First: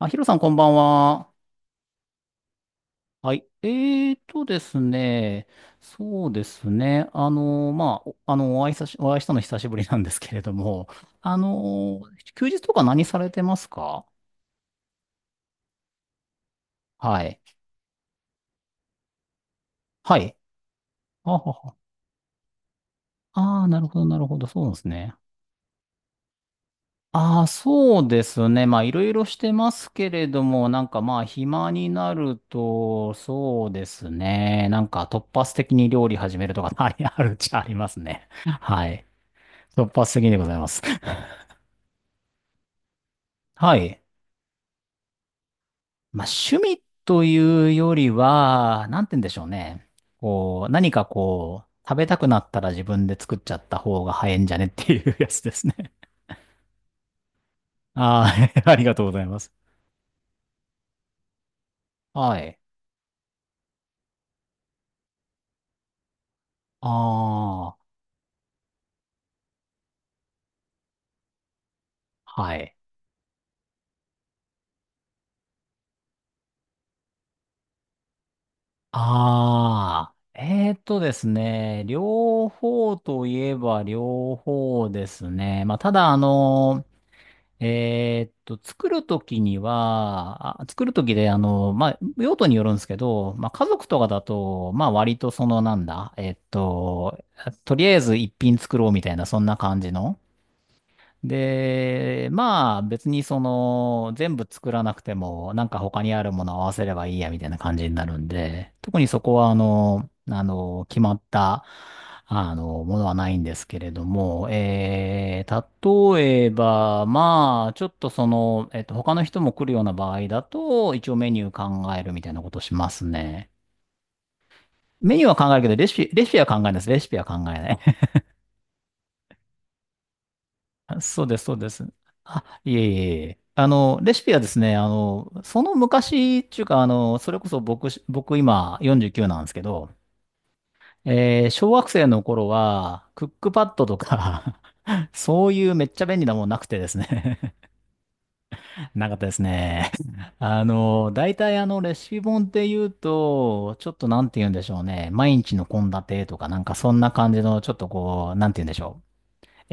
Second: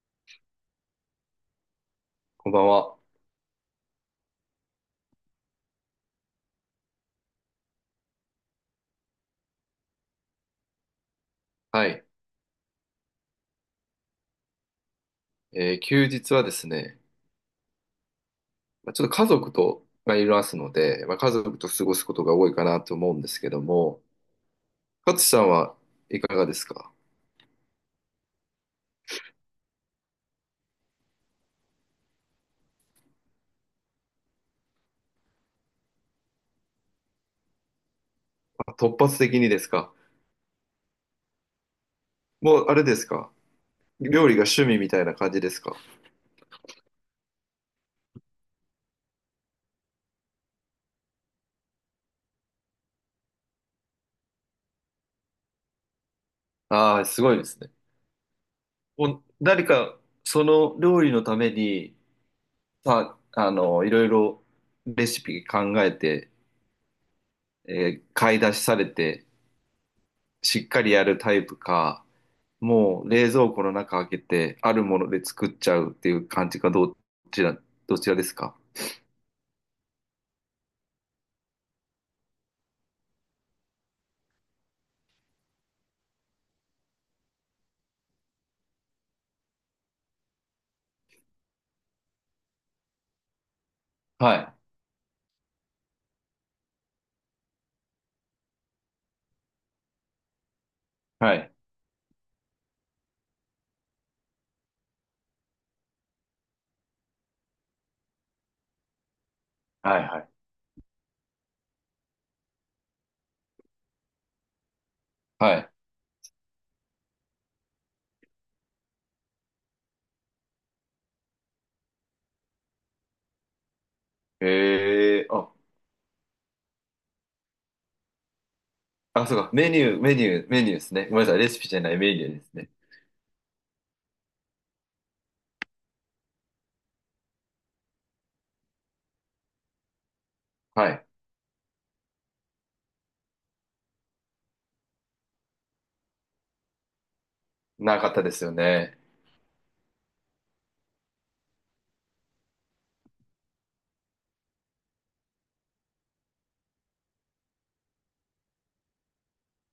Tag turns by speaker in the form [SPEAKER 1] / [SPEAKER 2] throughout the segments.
[SPEAKER 1] あ、ヒロさん、こんばんは。
[SPEAKER 2] こんばんは。
[SPEAKER 1] はい。えーとですね。そうですね。お会いしたの久しぶりなんですけれども、あ
[SPEAKER 2] は
[SPEAKER 1] の、
[SPEAKER 2] い。
[SPEAKER 1] 休日とか何されてますか？
[SPEAKER 2] 休日はですね、
[SPEAKER 1] はい。
[SPEAKER 2] まあ、ちょっと家族とが
[SPEAKER 1] は
[SPEAKER 2] い
[SPEAKER 1] い。
[SPEAKER 2] ますので、まあ、家
[SPEAKER 1] あは
[SPEAKER 2] 族と
[SPEAKER 1] は。
[SPEAKER 2] 過ごすことが多いかなと思うんですけど
[SPEAKER 1] あー、なるほ
[SPEAKER 2] も、
[SPEAKER 1] ど、なるほど。そうなんですね。
[SPEAKER 2] 勝さんはいかがですか？
[SPEAKER 1] ああ、そうですね。まあ、いろいろしてますけれども、なんかまあ、暇になると、そうですね。なんか突発的に料理始めるとか、あるっちゃありますね。
[SPEAKER 2] あ、
[SPEAKER 1] は
[SPEAKER 2] 突
[SPEAKER 1] い。
[SPEAKER 2] 発的にです
[SPEAKER 1] 突
[SPEAKER 2] か？
[SPEAKER 1] 発的でございます。
[SPEAKER 2] もうあれですか？
[SPEAKER 1] はい。
[SPEAKER 2] 料理が趣味みたいな感じですか？
[SPEAKER 1] まあ、趣味というよりは、なんて言うんでしょうね。こう、何かこう、食べたくなったら自分で作っちゃった方が早いんじゃねっていうやつですね。
[SPEAKER 2] ああー、すごいですね。
[SPEAKER 1] ああ、ありがとうご
[SPEAKER 2] も
[SPEAKER 1] ざ
[SPEAKER 2] う
[SPEAKER 1] います。
[SPEAKER 2] 誰かその料理のために
[SPEAKER 1] はい。
[SPEAKER 2] さ、いろいろレシピ考えて、
[SPEAKER 1] ああ、
[SPEAKER 2] 買い出しされて、しっかりやるタイプか、
[SPEAKER 1] はい。
[SPEAKER 2] もう冷蔵庫の中開けて、あるもので作っちゃうっていう感じか、ちら、どちらですか？
[SPEAKER 1] ああ、えーとですね、両方といえば両方ですね。まあ、ただ、作るときには、作るときで、あの、まあ、用途によるんですけど、まあ、家族とかだ
[SPEAKER 2] はい。
[SPEAKER 1] と、まあ、割とその、なんだ、えーっと、とりあえず一品作ろうみたいな、そんな感じの、
[SPEAKER 2] はい。
[SPEAKER 1] で、まあ別にその全部作らなくてもなんか他にあるものを合わせればいいやみたいな感じになるんで、特にそこはあ
[SPEAKER 2] は
[SPEAKER 1] の、
[SPEAKER 2] いはい。
[SPEAKER 1] あの、決まった、あの、ものはないんですけれども、
[SPEAKER 2] はい。
[SPEAKER 1] 例えば、まあ、ちょっとその、他の人も来るような場合だと、一応メニュー考えるみたいなことしますね。メニュ
[SPEAKER 2] え
[SPEAKER 1] ー
[SPEAKER 2] ー、
[SPEAKER 1] は考
[SPEAKER 2] あ、
[SPEAKER 1] えるけど、レシピは考えないです。レシピは考えない。
[SPEAKER 2] あ、そうか。メニューですね。ご
[SPEAKER 1] そ
[SPEAKER 2] め
[SPEAKER 1] う
[SPEAKER 2] んな
[SPEAKER 1] で
[SPEAKER 2] さい。
[SPEAKER 1] す、
[SPEAKER 2] レ
[SPEAKER 1] そう
[SPEAKER 2] シ
[SPEAKER 1] で
[SPEAKER 2] ピじゃ
[SPEAKER 1] す。
[SPEAKER 2] ないメニュー
[SPEAKER 1] あ、
[SPEAKER 2] ですね。
[SPEAKER 1] いえいえいえ。あの、レシピはですね、あの、その昔っていうか、あの、それこそ僕今49なんですけど、
[SPEAKER 2] はい。
[SPEAKER 1] えー小学生の頃は、クックパッドとか そういうめっちゃ便利なもんなくてですね。
[SPEAKER 2] なかったですよ ね。
[SPEAKER 1] なかったですね。あの、大体あの、レシピ本って言うと、ちょっとなんて言うんでしょうね。毎日の献立とか、なんかそんな感じの、ちょっとこう、なんて言うんでしょう。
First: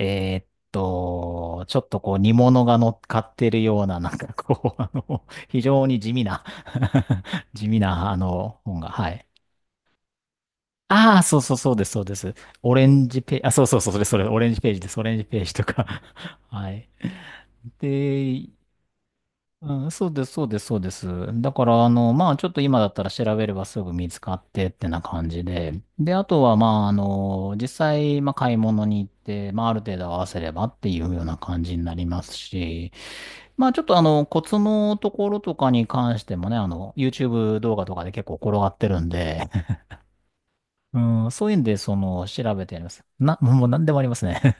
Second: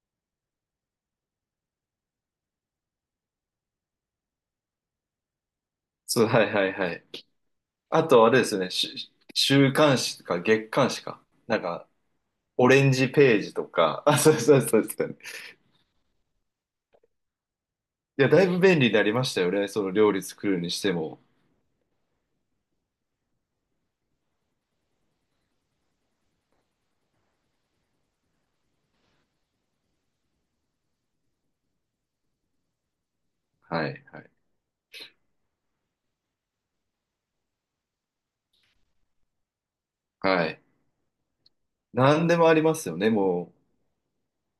[SPEAKER 1] えーっちょっとこう煮物が乗っかってるような、なんかこう、あの、非常に地
[SPEAKER 2] そ
[SPEAKER 1] 味
[SPEAKER 2] う、は
[SPEAKER 1] な、
[SPEAKER 2] いはいはい。
[SPEAKER 1] 地味
[SPEAKER 2] あ
[SPEAKER 1] な、あ
[SPEAKER 2] と、あれですよ
[SPEAKER 1] の、
[SPEAKER 2] ね。
[SPEAKER 1] 本が、はい。
[SPEAKER 2] 週刊誌か月刊誌
[SPEAKER 1] あ
[SPEAKER 2] か。
[SPEAKER 1] あ、そうそう
[SPEAKER 2] なん
[SPEAKER 1] そうで
[SPEAKER 2] か、
[SPEAKER 1] す、そうです。
[SPEAKER 2] オ
[SPEAKER 1] オ
[SPEAKER 2] レ
[SPEAKER 1] レ
[SPEAKER 2] ン
[SPEAKER 1] ン
[SPEAKER 2] ジ
[SPEAKER 1] ジ
[SPEAKER 2] ペ
[SPEAKER 1] ペー
[SPEAKER 2] ー
[SPEAKER 1] ジ、あ、
[SPEAKER 2] ジ
[SPEAKER 1] そ
[SPEAKER 2] と
[SPEAKER 1] うそうそう、そ
[SPEAKER 2] か。
[SPEAKER 1] れそ
[SPEAKER 2] あ、
[SPEAKER 1] れ、
[SPEAKER 2] そう
[SPEAKER 1] オレン
[SPEAKER 2] そう
[SPEAKER 1] ジペー
[SPEAKER 2] そ
[SPEAKER 1] ジ
[SPEAKER 2] う
[SPEAKER 1] で
[SPEAKER 2] です
[SPEAKER 1] す、オ
[SPEAKER 2] かね。
[SPEAKER 1] レンジページとか。 はい。
[SPEAKER 2] いや、だい
[SPEAKER 1] で、
[SPEAKER 2] ぶ便利になりましたよね。そ
[SPEAKER 1] うん、
[SPEAKER 2] の
[SPEAKER 1] そ
[SPEAKER 2] 料
[SPEAKER 1] う
[SPEAKER 2] 理
[SPEAKER 1] です、そう
[SPEAKER 2] 作
[SPEAKER 1] で
[SPEAKER 2] る
[SPEAKER 1] す、
[SPEAKER 2] に
[SPEAKER 1] そう
[SPEAKER 2] し
[SPEAKER 1] で
[SPEAKER 2] て
[SPEAKER 1] す。
[SPEAKER 2] も。
[SPEAKER 1] だから、あの、まあ、ちょっと今だったら調べればすぐ見つかってってな感じで。で、あとは、まあ、あの、実際、まあ、買い物に行って、まあ、ある程度合わせればっていうような感じになりますし、まあ、ちょっ
[SPEAKER 2] は
[SPEAKER 1] と、あ
[SPEAKER 2] いは
[SPEAKER 1] の、
[SPEAKER 2] い。
[SPEAKER 1] コツのところとかに関してもね、あの、YouTube 動画とかで結構転がってるんで、
[SPEAKER 2] はい。
[SPEAKER 1] うん、そういうんで、その、
[SPEAKER 2] 何でも
[SPEAKER 1] 調
[SPEAKER 2] あり
[SPEAKER 1] べて
[SPEAKER 2] ま
[SPEAKER 1] やり
[SPEAKER 2] す
[SPEAKER 1] ま
[SPEAKER 2] よ
[SPEAKER 1] す。
[SPEAKER 2] ね、
[SPEAKER 1] な、
[SPEAKER 2] も
[SPEAKER 1] もう
[SPEAKER 2] う。
[SPEAKER 1] 何でもありますね。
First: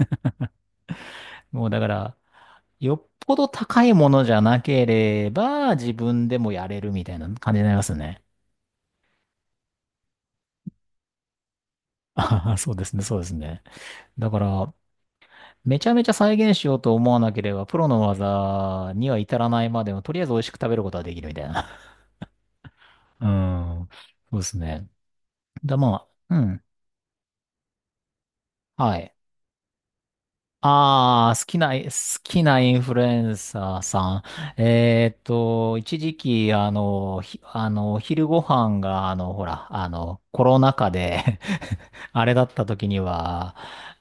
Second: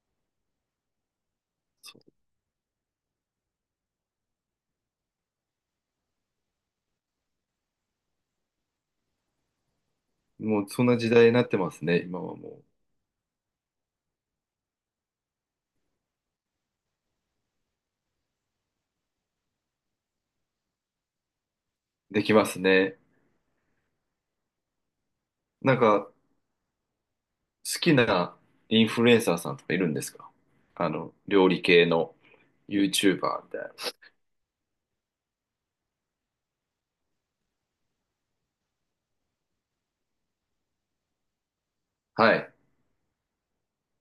[SPEAKER 1] もう、だから、
[SPEAKER 2] そ
[SPEAKER 1] よっぽど高いものじゃなければ、自分でもやれるみたいな感じになりますね。
[SPEAKER 2] もうそんな時代になってますね、今は
[SPEAKER 1] あ
[SPEAKER 2] も
[SPEAKER 1] あ、
[SPEAKER 2] う。
[SPEAKER 1] そうですね、そうですね。だから、めちゃめちゃ再現しようと思わなければ、プロの技には至らないまでも、とりあえず美味しく食べることはできるみたいな。
[SPEAKER 2] できますね。
[SPEAKER 1] うん。そうですね。
[SPEAKER 2] なん
[SPEAKER 1] ま
[SPEAKER 2] か、
[SPEAKER 1] あ、うん。
[SPEAKER 2] 好きなイン
[SPEAKER 1] は
[SPEAKER 2] フル
[SPEAKER 1] い。
[SPEAKER 2] エンサーさんとかいるんですか？
[SPEAKER 1] ああ、
[SPEAKER 2] 料理系の
[SPEAKER 1] 好きなインフルエン
[SPEAKER 2] YouTuber みたいな。
[SPEAKER 1] サーさん。一時期、あの、お昼ご飯が、あの、ほら、あの、コロナ禍で あれ
[SPEAKER 2] は
[SPEAKER 1] だっ
[SPEAKER 2] い。
[SPEAKER 1] た時には、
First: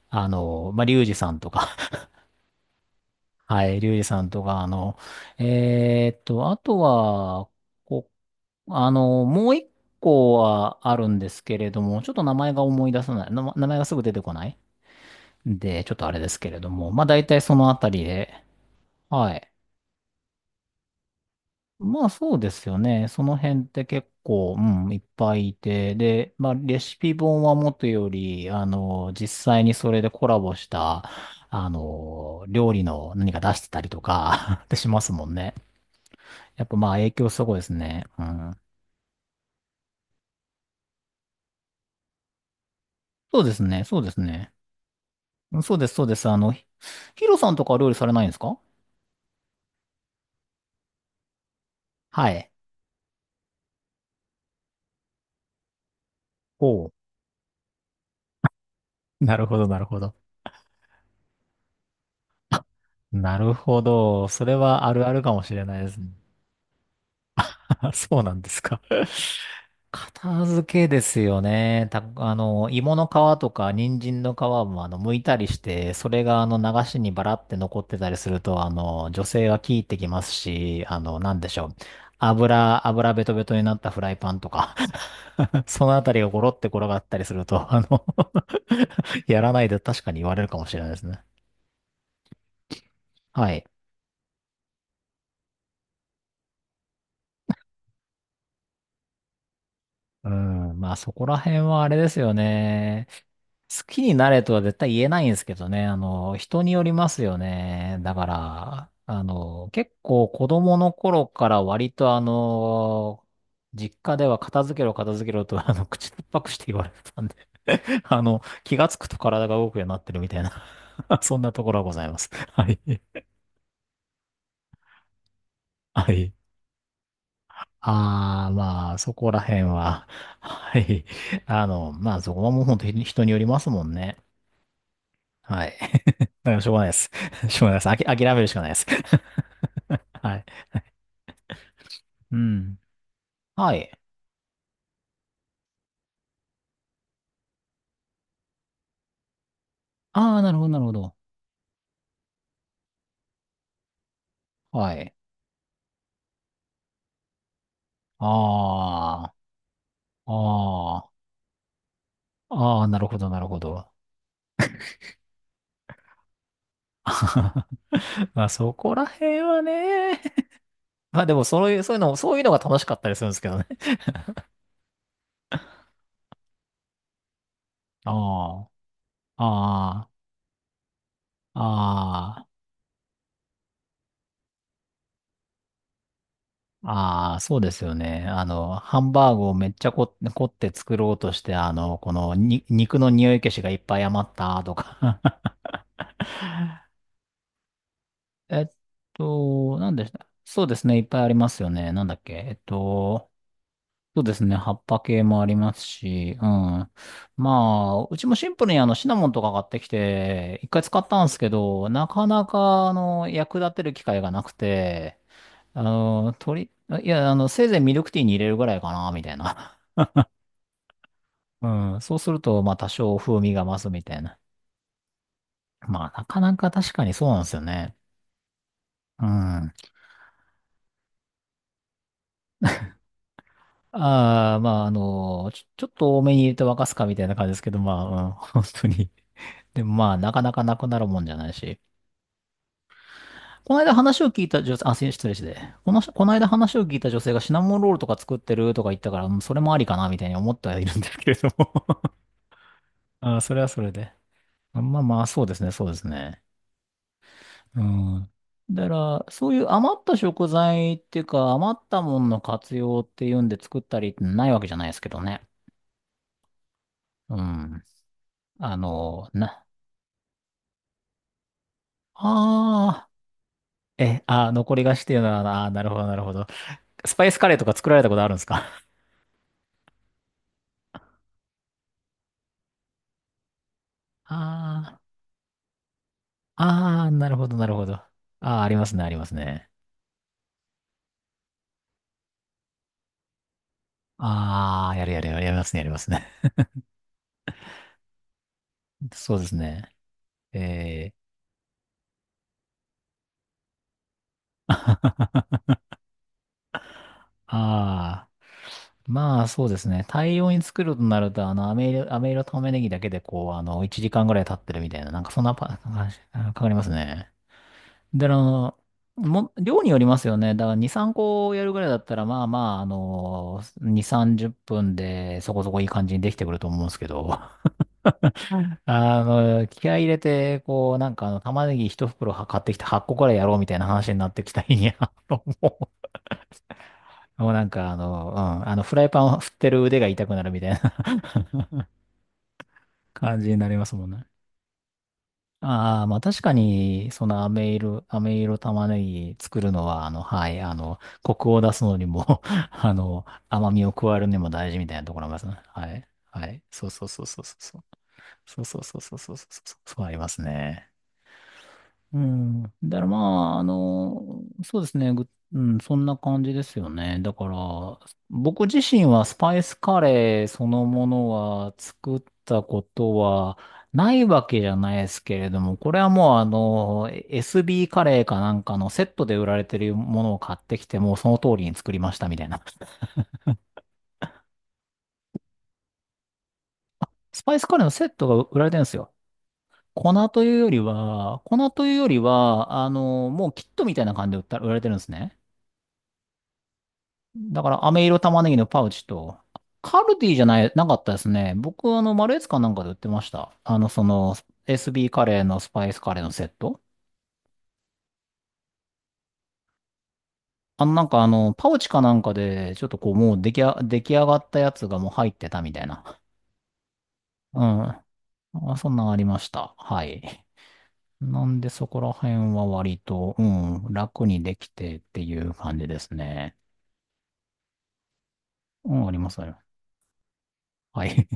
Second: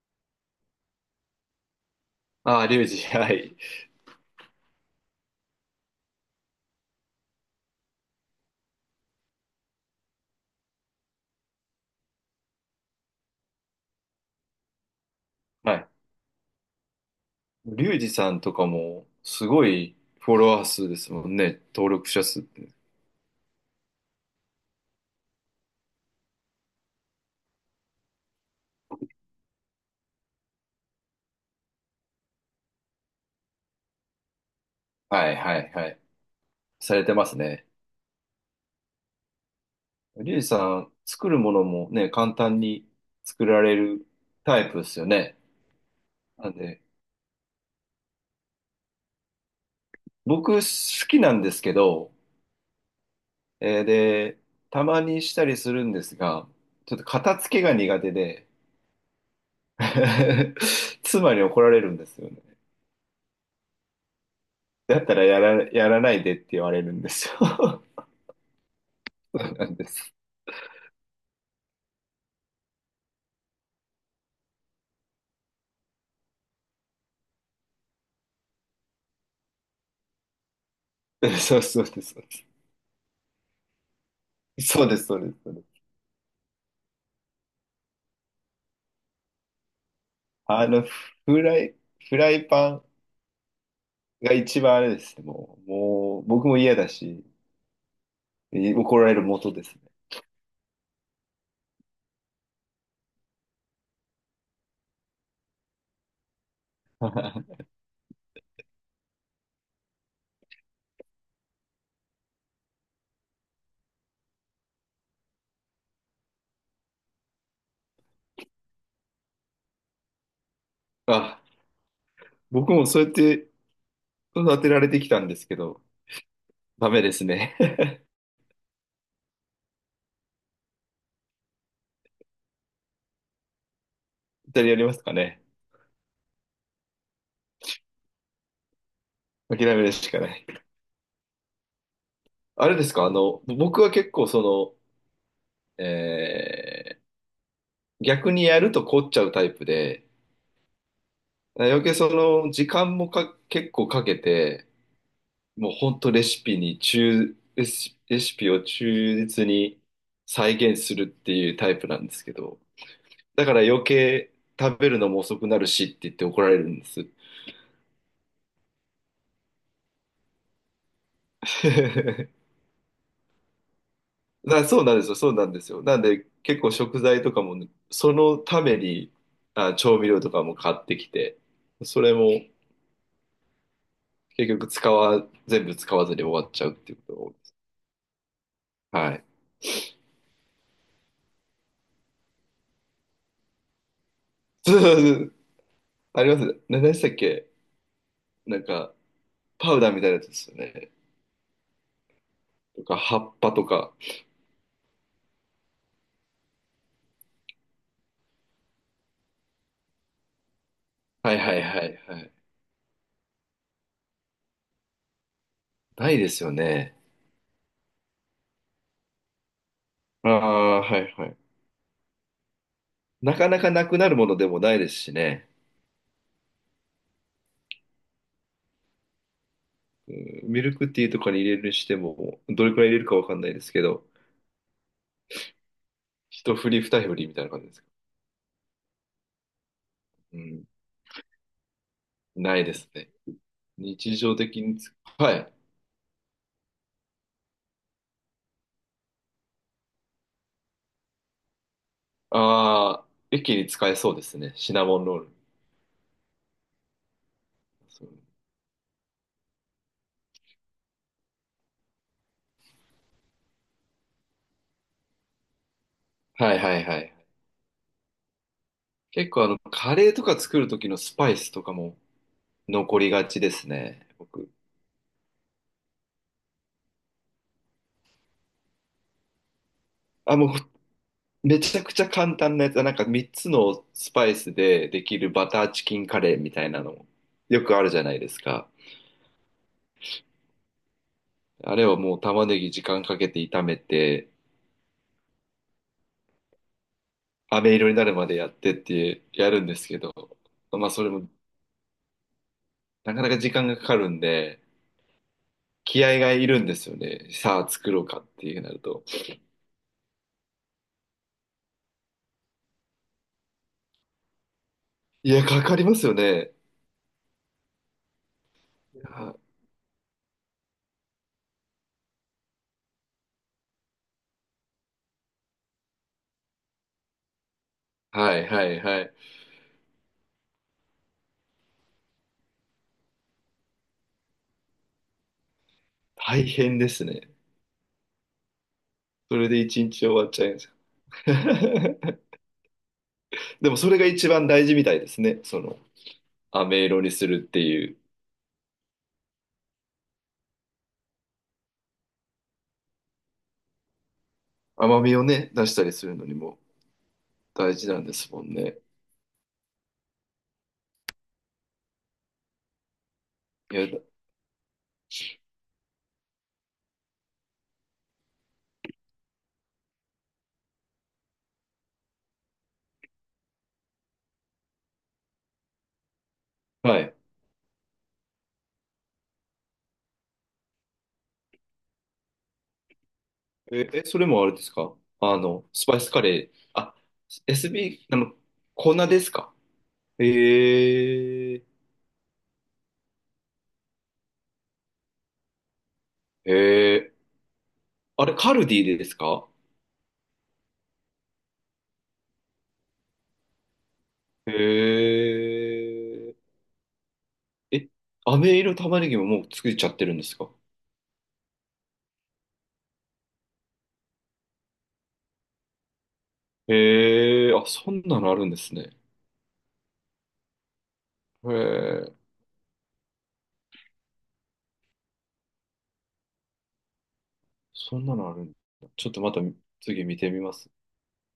[SPEAKER 1] あの、まあ、リュウジさんとか、
[SPEAKER 2] ああ、リュウジ、は い。
[SPEAKER 1] はい、リュウジさんとか、あの、あとは、こ、あの、もう一個はあるんですけれども、ちょっと名前が思い出さない、な名前がすぐ出てこないん
[SPEAKER 2] は
[SPEAKER 1] で、
[SPEAKER 2] い。
[SPEAKER 1] ちょっとあれですけれども、まあ、大体そのあた
[SPEAKER 2] リュウ
[SPEAKER 1] り
[SPEAKER 2] ジさ
[SPEAKER 1] で、
[SPEAKER 2] んとかも、
[SPEAKER 1] は
[SPEAKER 2] す
[SPEAKER 1] い。
[SPEAKER 2] ごいフォロワー数ですもんね、登
[SPEAKER 1] まあ
[SPEAKER 2] 録者
[SPEAKER 1] そう
[SPEAKER 2] 数っ
[SPEAKER 1] です
[SPEAKER 2] て。
[SPEAKER 1] よね。その辺って結構、うん、いっぱいいて、で、まあレシピ本はもとより、あの、実際にそれでコラボした、あの、料理の何か出してたりとか ってしますも
[SPEAKER 2] は
[SPEAKER 1] ん
[SPEAKER 2] い、
[SPEAKER 1] ね。
[SPEAKER 2] はい、はい。
[SPEAKER 1] やっぱまあ
[SPEAKER 2] され
[SPEAKER 1] 影
[SPEAKER 2] てま
[SPEAKER 1] 響
[SPEAKER 2] す
[SPEAKER 1] すごいで
[SPEAKER 2] ね。
[SPEAKER 1] すね。うん。
[SPEAKER 2] リュウジさん、作るものもね、簡単に
[SPEAKER 1] そう
[SPEAKER 2] 作
[SPEAKER 1] で
[SPEAKER 2] ら
[SPEAKER 1] す
[SPEAKER 2] れ
[SPEAKER 1] ね、そう
[SPEAKER 2] る
[SPEAKER 1] ですね。
[SPEAKER 2] タイプですよね。
[SPEAKER 1] うんそうです、そうです。あ
[SPEAKER 2] な
[SPEAKER 1] の、
[SPEAKER 2] んで、
[SPEAKER 1] ヒロさんとかは料理されないんですか？
[SPEAKER 2] 僕好きなんですけど、
[SPEAKER 1] はい。
[SPEAKER 2] で、たまにしたりするんですが、
[SPEAKER 1] おう。
[SPEAKER 2] ちょっと片付けが苦手で、
[SPEAKER 1] なるほど、なるほど。
[SPEAKER 2] 妻に怒られるんですよね。
[SPEAKER 1] あ、なるほど。それはあ
[SPEAKER 2] だ
[SPEAKER 1] る
[SPEAKER 2] っ
[SPEAKER 1] あ
[SPEAKER 2] た
[SPEAKER 1] る
[SPEAKER 2] ら
[SPEAKER 1] かもしれない
[SPEAKER 2] や
[SPEAKER 1] です
[SPEAKER 2] ら
[SPEAKER 1] ね。
[SPEAKER 2] ないでって言われるんですよ。
[SPEAKER 1] そうなんですか。
[SPEAKER 2] なんです。
[SPEAKER 1] 片付けですよね。あの、芋の皮とか人参の皮もあの、剥いたりして、それがあの、流しにバラって残ってたりすると、あの、女性は聞いてきますし、あの、なんでし
[SPEAKER 2] そう
[SPEAKER 1] ょう。
[SPEAKER 2] そうです。
[SPEAKER 1] 油ベトベトになったフライパンとか、
[SPEAKER 2] そうです、そうです。そうで
[SPEAKER 1] そ
[SPEAKER 2] す。
[SPEAKER 1] のあたりがゴロって転がったりすると、あの、 やらないで確かに言われるかも
[SPEAKER 2] あ
[SPEAKER 1] しれ
[SPEAKER 2] の、
[SPEAKER 1] ないですね。
[SPEAKER 2] フライ、フライパン
[SPEAKER 1] はい。
[SPEAKER 2] が一番あれですね。もう僕も嫌だし、怒られる元ですね。
[SPEAKER 1] うん。まあそこら辺はあれですよね。好きになれとは絶対言えないんですけどね。あの、人によりますよね。だから、あの、結構子供の頃から割とあの、実家では片付けろ片付けろと、あの、口突っぱくして言われてたんで、 あの、気がつくと体が動くようになってるみたいな。 そ
[SPEAKER 2] あ、
[SPEAKER 1] んなところはございます。は
[SPEAKER 2] 僕
[SPEAKER 1] い。
[SPEAKER 2] もそうやって育てられてきたんですけど、
[SPEAKER 1] はい。
[SPEAKER 2] ダメですね。
[SPEAKER 1] ああ、まあ、そこら辺は、はい。あの、まあ、そこはもう本当に人によりますもんね。
[SPEAKER 2] 二人やりますかね？
[SPEAKER 1] はい。だからしょうがないです。しょうがないです。諦めるしかないです。
[SPEAKER 2] 諦めるしか な
[SPEAKER 1] はい。
[SPEAKER 2] い。
[SPEAKER 1] う
[SPEAKER 2] あれ
[SPEAKER 1] ん。
[SPEAKER 2] ですか、
[SPEAKER 1] は
[SPEAKER 2] 僕は
[SPEAKER 1] い。
[SPEAKER 2] 結構えー逆にやると凝っちゃうタイプで、
[SPEAKER 1] ああ、なるほど、なるほど。
[SPEAKER 2] 余計時間もか、結構かけて、
[SPEAKER 1] はい。
[SPEAKER 2] もう本当レシピを忠
[SPEAKER 1] あ
[SPEAKER 2] 実に再現す
[SPEAKER 1] あ、
[SPEAKER 2] るっていうタイプなんですけど、
[SPEAKER 1] なるほど、な
[SPEAKER 2] だ
[SPEAKER 1] る
[SPEAKER 2] か
[SPEAKER 1] ほ
[SPEAKER 2] ら余
[SPEAKER 1] ど。
[SPEAKER 2] 計食べるのも遅くなるしって言って怒られるんです。
[SPEAKER 1] まあ、そこら辺はね。まあ、でも、そういう、そういうの、そういう のが楽しかったりするんですけどね。
[SPEAKER 2] そうなんですよ、そうなんですよ。なんで結構食材とかも、そのた
[SPEAKER 1] あ
[SPEAKER 2] めに調味
[SPEAKER 1] あ、あ
[SPEAKER 2] 料とかも買ってきて、それも
[SPEAKER 1] あ、ああ。
[SPEAKER 2] 結局全部使わずに終わっちゃうっていうことが多
[SPEAKER 1] あ
[SPEAKER 2] い
[SPEAKER 1] あ、
[SPEAKER 2] です。
[SPEAKER 1] そうですよね。あの、ハン
[SPEAKER 2] はい。
[SPEAKER 1] バーグをめっちゃこ、凝って作ろうとして、あの、このに、肉の匂い消しがいっぱい余った と
[SPEAKER 2] そうそうそ
[SPEAKER 1] か。
[SPEAKER 2] う あります。何でしたっけ？なん
[SPEAKER 1] えっ
[SPEAKER 2] か、パ
[SPEAKER 1] と、
[SPEAKER 2] ウダ
[SPEAKER 1] な
[SPEAKER 2] ー
[SPEAKER 1] ん
[SPEAKER 2] み
[SPEAKER 1] で
[SPEAKER 2] たい
[SPEAKER 1] し
[SPEAKER 2] なや
[SPEAKER 1] た
[SPEAKER 2] つですよ
[SPEAKER 1] そうです
[SPEAKER 2] ね。
[SPEAKER 1] ね。いっぱいありますよね。なんだっけ。えっ
[SPEAKER 2] とか、葉
[SPEAKER 1] と、
[SPEAKER 2] っぱとか。
[SPEAKER 1] そうですね。葉っぱ系もありますし、うん。まあ、うちもシンプルにあの、シナモンとか買ってきて、一回使ったんで
[SPEAKER 2] は
[SPEAKER 1] す
[SPEAKER 2] い
[SPEAKER 1] け
[SPEAKER 2] はいは
[SPEAKER 1] ど、
[SPEAKER 2] い
[SPEAKER 1] な
[SPEAKER 2] は
[SPEAKER 1] か
[SPEAKER 2] い。
[SPEAKER 1] なか、あの、役立てる機会がなくて、あ
[SPEAKER 2] ないで
[SPEAKER 1] の、
[SPEAKER 2] すよ
[SPEAKER 1] 鳥、
[SPEAKER 2] ね。
[SPEAKER 1] いや、あの、せいぜいミルクティーに入れるぐらいかな、みたいな。
[SPEAKER 2] ああ、はいはい。
[SPEAKER 1] うん。そうすると、まあ多少
[SPEAKER 2] な
[SPEAKER 1] 風
[SPEAKER 2] か
[SPEAKER 1] 味
[SPEAKER 2] な
[SPEAKER 1] が
[SPEAKER 2] か
[SPEAKER 1] 増
[SPEAKER 2] な
[SPEAKER 1] す
[SPEAKER 2] く
[SPEAKER 1] み
[SPEAKER 2] な
[SPEAKER 1] た
[SPEAKER 2] る
[SPEAKER 1] い
[SPEAKER 2] もの
[SPEAKER 1] な。
[SPEAKER 2] でもないですしね。
[SPEAKER 1] まあなかなか確かにそうなんですよね。うん。あ
[SPEAKER 2] うん、ミルクティーとかに入れるにしても、どれくらい入れるかわかんないですけど、
[SPEAKER 1] あ、まああの、ちょっと多めに入れ
[SPEAKER 2] 一
[SPEAKER 1] て
[SPEAKER 2] 振
[SPEAKER 1] 沸
[SPEAKER 2] り
[SPEAKER 1] かす
[SPEAKER 2] 二
[SPEAKER 1] か
[SPEAKER 2] 振
[SPEAKER 1] みたい
[SPEAKER 2] りみ
[SPEAKER 1] な
[SPEAKER 2] たい
[SPEAKER 1] 感
[SPEAKER 2] な
[SPEAKER 1] じで
[SPEAKER 2] 感
[SPEAKER 1] す
[SPEAKER 2] じ
[SPEAKER 1] け
[SPEAKER 2] で
[SPEAKER 1] ど、
[SPEAKER 2] すか？
[SPEAKER 1] まあ、うん、本当に。でもまあな
[SPEAKER 2] う
[SPEAKER 1] かなか
[SPEAKER 2] ん。
[SPEAKER 1] なくなるもんじゃないし。
[SPEAKER 2] ないですね。
[SPEAKER 1] この間
[SPEAKER 2] 日
[SPEAKER 1] 話を
[SPEAKER 2] 常
[SPEAKER 1] 聞い
[SPEAKER 2] 的
[SPEAKER 1] た
[SPEAKER 2] に
[SPEAKER 1] 女性、あ、失礼
[SPEAKER 2] は
[SPEAKER 1] し
[SPEAKER 2] い。
[SPEAKER 1] て。この間話を聞いた女性がシナモンロールとか作ってるとか言ったから、うんそれもありかなみたいに思ってはいるんですけれども。
[SPEAKER 2] ああ、
[SPEAKER 1] あ、
[SPEAKER 2] 一
[SPEAKER 1] そ
[SPEAKER 2] 気
[SPEAKER 1] れ
[SPEAKER 2] に
[SPEAKER 1] はそ
[SPEAKER 2] 使
[SPEAKER 1] れ
[SPEAKER 2] え
[SPEAKER 1] で。
[SPEAKER 2] そうですね。シ
[SPEAKER 1] ま
[SPEAKER 2] ナモ
[SPEAKER 1] あ
[SPEAKER 2] ンロー
[SPEAKER 1] まあ、
[SPEAKER 2] ル。
[SPEAKER 1] そうですね、そうですね。う
[SPEAKER 2] そう、
[SPEAKER 1] ん。だから、そういう余った食材っていうか、余ったものの活用っていうんで作ったりってないわけじゃないですけどね。
[SPEAKER 2] はいはいはい。
[SPEAKER 1] うん。あの、
[SPEAKER 2] 結構
[SPEAKER 1] な、
[SPEAKER 2] カレーとか作る時のスパイスとかも残
[SPEAKER 1] あ
[SPEAKER 2] りがちです
[SPEAKER 1] あ、
[SPEAKER 2] ね。
[SPEAKER 1] え、あ
[SPEAKER 2] 僕。
[SPEAKER 1] ー、残り菓子っていうのはな、なるほど、なるほど。スパイスカレーとか作られたことあるんですか？
[SPEAKER 2] あ、もう、めちゃくちゃ簡単なやつ。なんか3つのスパイスで
[SPEAKER 1] あ
[SPEAKER 2] できるバターチキンカレーみ
[SPEAKER 1] あ、
[SPEAKER 2] たいな
[SPEAKER 1] あ
[SPEAKER 2] の、
[SPEAKER 1] あー、なるほど、
[SPEAKER 2] よ
[SPEAKER 1] なる
[SPEAKER 2] くあ
[SPEAKER 1] ほ
[SPEAKER 2] る
[SPEAKER 1] ど。
[SPEAKER 2] じゃ
[SPEAKER 1] あ
[SPEAKER 2] ないです
[SPEAKER 1] あ、
[SPEAKER 2] か。
[SPEAKER 1] ありますね、ありますね。
[SPEAKER 2] あれをもう玉ねぎ時間かけて炒めて、
[SPEAKER 1] ああ、やるやるやる、やりますね、やりますね。
[SPEAKER 2] 飴色になるまでやってっ て
[SPEAKER 1] そうで
[SPEAKER 2] や
[SPEAKER 1] す
[SPEAKER 2] るんです
[SPEAKER 1] ね。
[SPEAKER 2] けど、まあそ
[SPEAKER 1] え
[SPEAKER 2] れ
[SPEAKER 1] ー、
[SPEAKER 2] もなかなか時間がかかるんで、気合がいるんですよね。さあ作ろうかっ
[SPEAKER 1] ああ。
[SPEAKER 2] ていうなると。
[SPEAKER 1] まあそうですね。大量に作るとなると、飴色、飴色玉ねぎだけでこう、1時間ぐらい経ってるみたいな、なん
[SPEAKER 2] い
[SPEAKER 1] かそん
[SPEAKER 2] や、
[SPEAKER 1] な
[SPEAKER 2] かかりますよ
[SPEAKER 1] 話。か
[SPEAKER 2] ね。
[SPEAKER 1] かりますね。で、
[SPEAKER 2] は、
[SPEAKER 1] 量によりますよね。だから2、3個やるぐらいだったら、まあまあ、2、30分でそこそこいい感じにできてくると思うんですけど、
[SPEAKER 2] はいはいはい。
[SPEAKER 1] 気合い入れて、こう、なんか、玉ねぎ1袋は買ってきて8個ぐらいやろうみたいな話になってきた日に、も
[SPEAKER 2] 大変ですね。
[SPEAKER 1] う、もうなんか、うん、フライパン
[SPEAKER 2] そ
[SPEAKER 1] を振
[SPEAKER 2] れ
[SPEAKER 1] っ
[SPEAKER 2] で
[SPEAKER 1] てる
[SPEAKER 2] 一
[SPEAKER 1] 腕
[SPEAKER 2] 日
[SPEAKER 1] が
[SPEAKER 2] 終わ
[SPEAKER 1] 痛
[SPEAKER 2] っ
[SPEAKER 1] くな
[SPEAKER 2] ちゃ
[SPEAKER 1] る
[SPEAKER 2] い
[SPEAKER 1] み
[SPEAKER 2] ま
[SPEAKER 1] たい
[SPEAKER 2] す。
[SPEAKER 1] な 感じにな
[SPEAKER 2] で
[SPEAKER 1] り
[SPEAKER 2] も
[SPEAKER 1] ま
[SPEAKER 2] そ
[SPEAKER 1] す
[SPEAKER 2] れが
[SPEAKER 1] もんね。
[SPEAKER 2] 一番大事みたいですね。その
[SPEAKER 1] ああ、まあ確か
[SPEAKER 2] 飴色に
[SPEAKER 1] に、そ
[SPEAKER 2] するっ
[SPEAKER 1] の
[SPEAKER 2] て
[SPEAKER 1] 飴
[SPEAKER 2] いう。
[SPEAKER 1] 色、飴色玉ねぎ作るのは、はい、コクを出すのにも 甘みを加えるにも大事みたい
[SPEAKER 2] 甘
[SPEAKER 1] なと
[SPEAKER 2] み
[SPEAKER 1] こ
[SPEAKER 2] を
[SPEAKER 1] ろあります
[SPEAKER 2] ね、
[SPEAKER 1] ね。
[SPEAKER 2] 出した
[SPEAKER 1] は
[SPEAKER 2] りす
[SPEAKER 1] い。
[SPEAKER 2] るのに
[SPEAKER 1] は
[SPEAKER 2] も
[SPEAKER 1] い。そうそうそうそうそ
[SPEAKER 2] 大
[SPEAKER 1] う。
[SPEAKER 2] 事なんですもん
[SPEAKER 1] そう
[SPEAKER 2] ね。
[SPEAKER 1] そうそうそうそうそう。そうありますね。うん。だからまあ、
[SPEAKER 2] いや、
[SPEAKER 1] そうですね。ぐうん、そんな感じですよね。だから、僕自身はスパイスカレーそのものは作ったことはないわけじゃないですけれども、これはもう
[SPEAKER 2] はい。
[SPEAKER 1] SB カレーかなんかのセットで売られてるものを買ってきて、もうその通りに作りましたみたいな。
[SPEAKER 2] それもあれですか？スパイスカレー。あ、
[SPEAKER 1] スパイスカレーのセ
[SPEAKER 2] SB、
[SPEAKER 1] ットが売られてるんです
[SPEAKER 2] 粉
[SPEAKER 1] よ。
[SPEAKER 2] ですか？
[SPEAKER 1] 粉というよりは、
[SPEAKER 2] ええ
[SPEAKER 1] 粉というよりは、もうキットみたいな感じで売った売られてるんですね。
[SPEAKER 2] ー、えー、
[SPEAKER 1] だから飴色
[SPEAKER 2] あれ、
[SPEAKER 1] 玉ね
[SPEAKER 2] カ
[SPEAKER 1] ぎの
[SPEAKER 2] ルデ
[SPEAKER 1] パ
[SPEAKER 2] ィ
[SPEAKER 1] ウ
[SPEAKER 2] で
[SPEAKER 1] チ
[SPEAKER 2] です
[SPEAKER 1] と、
[SPEAKER 2] か？
[SPEAKER 1] カルディじゃない、なかったですね。僕、マルエツかなんかで売ってました。その、
[SPEAKER 2] え
[SPEAKER 1] SB カレーのスパイスカレーの
[SPEAKER 2] え
[SPEAKER 1] セット。
[SPEAKER 2] ー、え、飴色玉ねぎももう作っちゃってるんですか？
[SPEAKER 1] なんか、パウチかなんかで、ちょっとこう、もう出来上がったやつがもう入ってたみたいな。
[SPEAKER 2] ええー、
[SPEAKER 1] う
[SPEAKER 2] あ、
[SPEAKER 1] ん。
[SPEAKER 2] そんなのあるんです
[SPEAKER 1] あ、そ
[SPEAKER 2] ね。
[SPEAKER 1] んなんありました。はい。なんでそこら
[SPEAKER 2] ええ、
[SPEAKER 1] 辺は割と、うん、楽にできてっていう感じですね。
[SPEAKER 2] そんなのあるんだ。
[SPEAKER 1] うん、
[SPEAKER 2] ちょ
[SPEAKER 1] あ
[SPEAKER 2] っ
[SPEAKER 1] り
[SPEAKER 2] と
[SPEAKER 1] ま
[SPEAKER 2] ま
[SPEAKER 1] す、
[SPEAKER 2] た
[SPEAKER 1] あります。
[SPEAKER 2] 次見てみます。
[SPEAKER 1] はい。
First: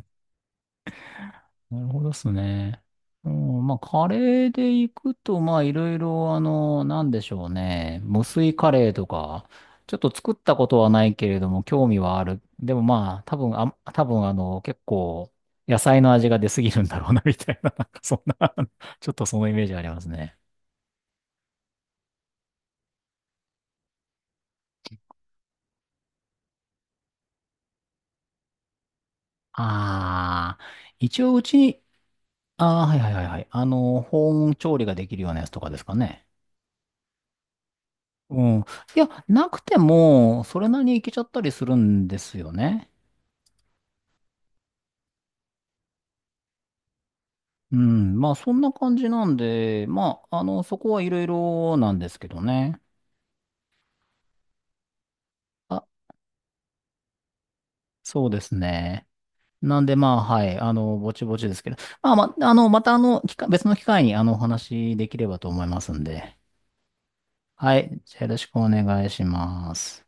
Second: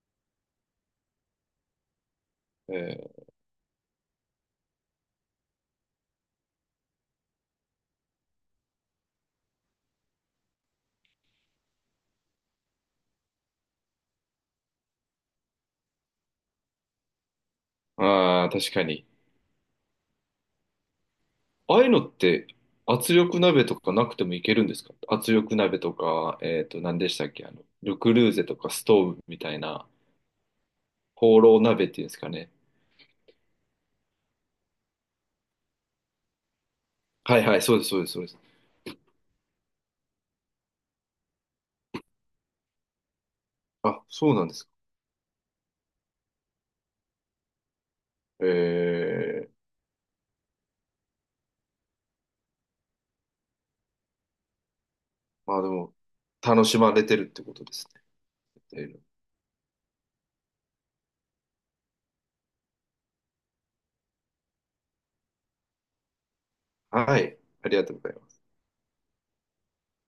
[SPEAKER 1] なるほどっすね。
[SPEAKER 2] ええ、
[SPEAKER 1] うん、まあ、カレーで行くと、まあ、いろいろ、なんでしょうね。無水カレーとか、ちょっと作ったことはないけれども、興味はある。でもまあ、多分、結構、野菜の味が出すぎるんだろうな、みたいな、なんかそん
[SPEAKER 2] ああ、
[SPEAKER 1] な
[SPEAKER 2] 確か に。
[SPEAKER 1] ちょっとそのイメージありますね。
[SPEAKER 2] ああいうのって圧力鍋とかなくてもいけるんですか？圧力鍋とか、何でしたっけ？ルクルーゼとかストーブみたいな、
[SPEAKER 1] ああ、一応
[SPEAKER 2] ホー
[SPEAKER 1] うち
[SPEAKER 2] ロー
[SPEAKER 1] に、
[SPEAKER 2] 鍋っていうんですかね？
[SPEAKER 1] ああ、はいはいはいはい。保温調理ができるようなやつとかですかね？
[SPEAKER 2] はいはい、そうです、そうです、そうです。
[SPEAKER 1] うん。いや、なくても、それなりにいけちゃったりするんですよね。
[SPEAKER 2] あ、そうなんですか。
[SPEAKER 1] うん、まあそんな感じ
[SPEAKER 2] え
[SPEAKER 1] なん
[SPEAKER 2] え、
[SPEAKER 1] で、まあ、そこはいろいろなんですけどね。
[SPEAKER 2] まあで
[SPEAKER 1] あ、
[SPEAKER 2] も、楽しまれてるってことですね。
[SPEAKER 1] そうですね。なんでまあ、はい、ぼちぼちですけど、まあ、また別の機会にお話しできればと思いますんで。
[SPEAKER 2] はい、あ
[SPEAKER 1] は
[SPEAKER 2] りがとう
[SPEAKER 1] い、
[SPEAKER 2] ござ
[SPEAKER 1] じ
[SPEAKER 2] い
[SPEAKER 1] ゃあよ
[SPEAKER 2] ま
[SPEAKER 1] ろ
[SPEAKER 2] す。
[SPEAKER 1] しくお願いします。